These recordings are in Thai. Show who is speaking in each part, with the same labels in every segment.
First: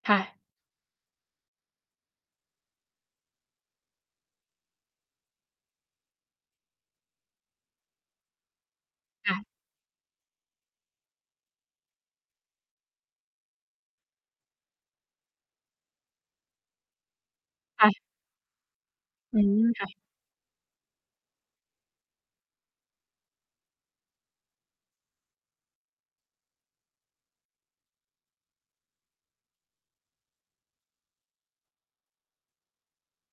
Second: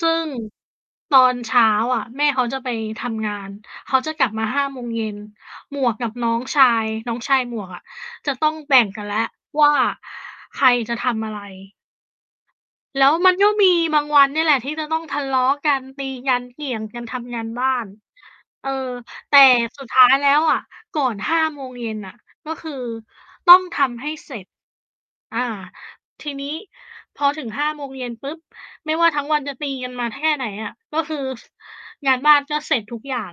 Speaker 1: ซึ่
Speaker 2: ค่
Speaker 1: ง
Speaker 2: ะ
Speaker 1: ตอนเช้าอะ แม่เขาจะไปทำงาน เขาจะกลับมา 17:00 หมวกกับน้องชาย น้องชายหมวกอะ จะต้องแบ่งกันแล้ว
Speaker 2: ค่ะ
Speaker 1: ว่า ใครจะทำอะไร แล้วมันก็มีบางวันนี่แหละที่จะต้องทะเลาะกัน ตีกัน เกี่ยงกันทำงานบ้า
Speaker 2: ค่
Speaker 1: น
Speaker 2: ะ
Speaker 1: เอ่อ แต
Speaker 2: อื
Speaker 1: ่
Speaker 2: ม ค
Speaker 1: สุ
Speaker 2: ่
Speaker 1: ด
Speaker 2: ะ
Speaker 1: ท้ายแล้วอะ ก่อน 17:00 อะ ก็คือต้องทำให้เสร็จ อา ทีนี้ พอถึง 17:00 ปุ๊บ! ไม่ว่าทั้งวันจะตีกันมาแค่ไหนอะ ก็คืองานบ้าน ก็เสร็จทุกอย่าง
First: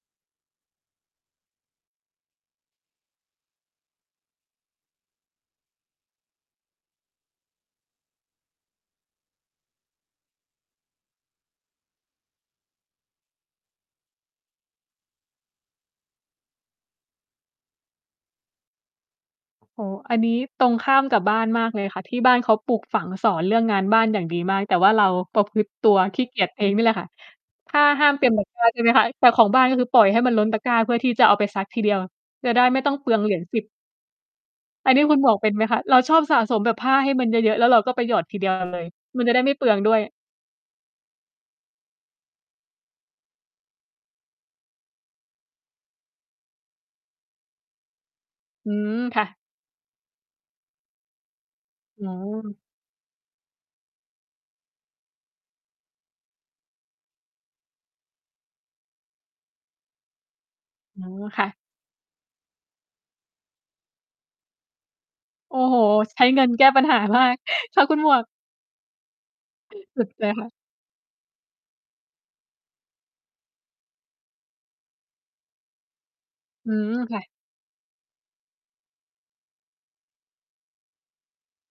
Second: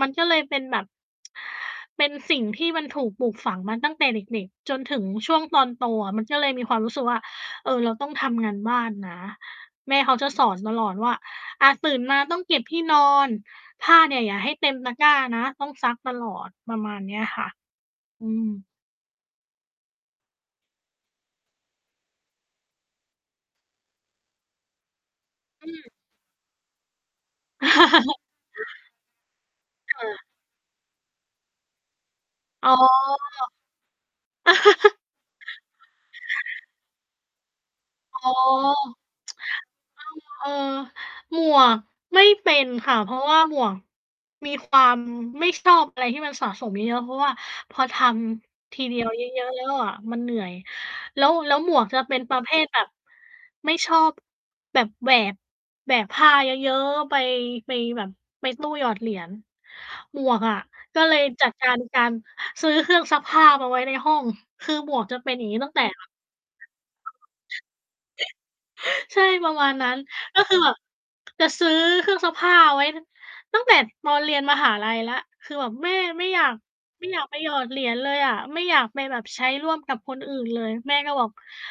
Speaker 1: มันก็เลยเป็นแบบ เป็นสิ่งที่มันถูกปลูกฝังมาตั้งแต่เด็ก ๆ จนถึงช่วงตอนโตอะ มันก็เลยมีความรู้สึกว่า เออ เราต้องทำงานบ้านนะ แม่เขาจะสอนตลอดว่า อา ตื่นมาต้องเก็บที่นอน ผ้าเนี่ยอย่าให้เต็มตะกร้านะ ต้องซักตลอดประมาณนี้ค่ะ อืม
Speaker 2: โอ้โฮ อันนี้ตรงข้ามกับบ้านมากเลยค่ะ ที่บ้านเขาปลูกฝังสอนเรื่องงานบ้านอย่างดีมาก แต่ว่าเราประพฤ
Speaker 1: อ
Speaker 2: ต
Speaker 1: ื
Speaker 2: ิต
Speaker 1: ม
Speaker 2: ัวขี้เกียจเองนี่แหละค่ะ ถ้าห้ามเต็มตะ กร้า ใช่ไหมคะ แต่ของบ้านก็คือป
Speaker 1: ค
Speaker 2: ล่
Speaker 1: ่
Speaker 2: อยให
Speaker 1: ะ
Speaker 2: ้มันล้นตะกร้า เพื่อที่จะเอาไปซักทีเดียวจะได้
Speaker 1: อ๋อ
Speaker 2: ไม่ต้องเปลืองเหรียญ 10 อันนี้คุณหมวกเป็นไหมคะ เราชอบสะสมแบบผ้าให้มันเยอะ ๆ แล้วเราก็ไปหย
Speaker 1: อ๋อ
Speaker 2: อดทีเดียว เลย มันจะได้ไม่เปลืองด้วย
Speaker 1: อ้าว เออ หมวกไม่เป็นค่ะ เพราะว่าหมวก มีความไม่ชอบ อะไรที่มันสะสมเยอะ ๆ เพราะว่าพอท
Speaker 2: อื
Speaker 1: ำทีเดี
Speaker 2: ม
Speaker 1: ยว
Speaker 2: ค
Speaker 1: เย
Speaker 2: ่ะ
Speaker 1: อะ ๆ แล้วอะมันเหนื่อย แล้ว แล้วหมวกจะ
Speaker 2: อ๋
Speaker 1: เป
Speaker 2: อ
Speaker 1: ็นประเภทแบบ ไม่ชอบแบบ แบบแบก แบกผ้าเยอะ ๆ ไป ไปแบบ ไปตู้หยอดเหรียญ หมวกอะ ก
Speaker 2: อ
Speaker 1: ็
Speaker 2: ๋อ
Speaker 1: เลย
Speaker 2: ค
Speaker 1: จ
Speaker 2: ่
Speaker 1: ัด
Speaker 2: ะ
Speaker 1: การ การซื้อเครื่องซักผ้ามาไว้ในห้อง คือหมวกจะเป็นอย่าง
Speaker 2: โอ
Speaker 1: น
Speaker 2: ้
Speaker 1: ี้ตั้ง
Speaker 2: โฮ
Speaker 1: แต่ แบบ
Speaker 2: ใช้เงินแก้ปัญหา มาก ชอบคุณหมวก
Speaker 1: ใช่ประมาณนั้น
Speaker 2: สุดใจ
Speaker 1: ก
Speaker 2: ค
Speaker 1: ็
Speaker 2: ่ะ
Speaker 1: คือ แบบ จะซื้อเครื่องซักผ้าไว้ ตั้งแต่ตอนเรียนมหาลัยแล้ว คือแบบแม่ไม่อยาก
Speaker 2: อืม
Speaker 1: ไม่
Speaker 2: ค
Speaker 1: อย
Speaker 2: ่
Speaker 1: าก
Speaker 2: ะ
Speaker 1: ไปหยอดเหรียญเลยอะ ไม่อยากไปแบบใช้ร่วมกับคนอื่นเลย แม่ก็บอก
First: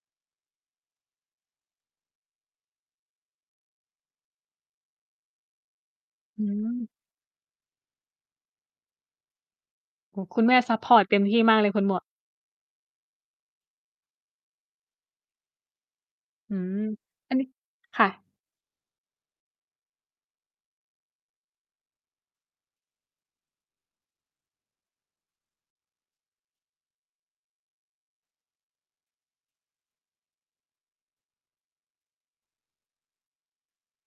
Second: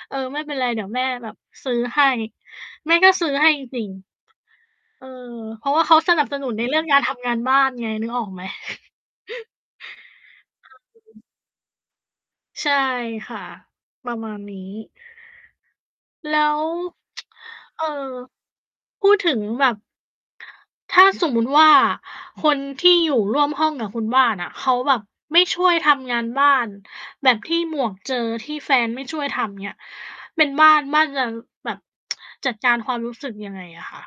Speaker 1: เออ ไม่เป็นไรเดี๋ยวแม่แบบซื้อให้ แม่ก็ซื้อให้จริง ๆ เออ เพราะว่าเขาสนับส
Speaker 2: อื
Speaker 1: นุนในเรื่อ
Speaker 2: ม
Speaker 1: งการทำงานบ้านไง นึกออกไหม
Speaker 2: โอ้โฮ คุณแม่ซัปพอร์ตเต็มที่มากเลย คุณหมวก
Speaker 1: ใช่ค่ะ ประมาณนี้ แล้
Speaker 2: อื
Speaker 1: ว
Speaker 2: ม อันนี้
Speaker 1: เอ่อ
Speaker 2: ค่ะ
Speaker 1: พูดถึงแบบ ถ้า สมมุติว่า คนที่อยู่ร่วมห้องกับคนบ้านอะ เขาแบบไม่ช่วยทำงานบ้านแบบที่หมวกเจอ ที่แฟนไม่ช่วยทำ อย่างเงี้ย เป็นบ้าน บ้านจะแบบ จัดการความรู้สึกยังไงอะคะ?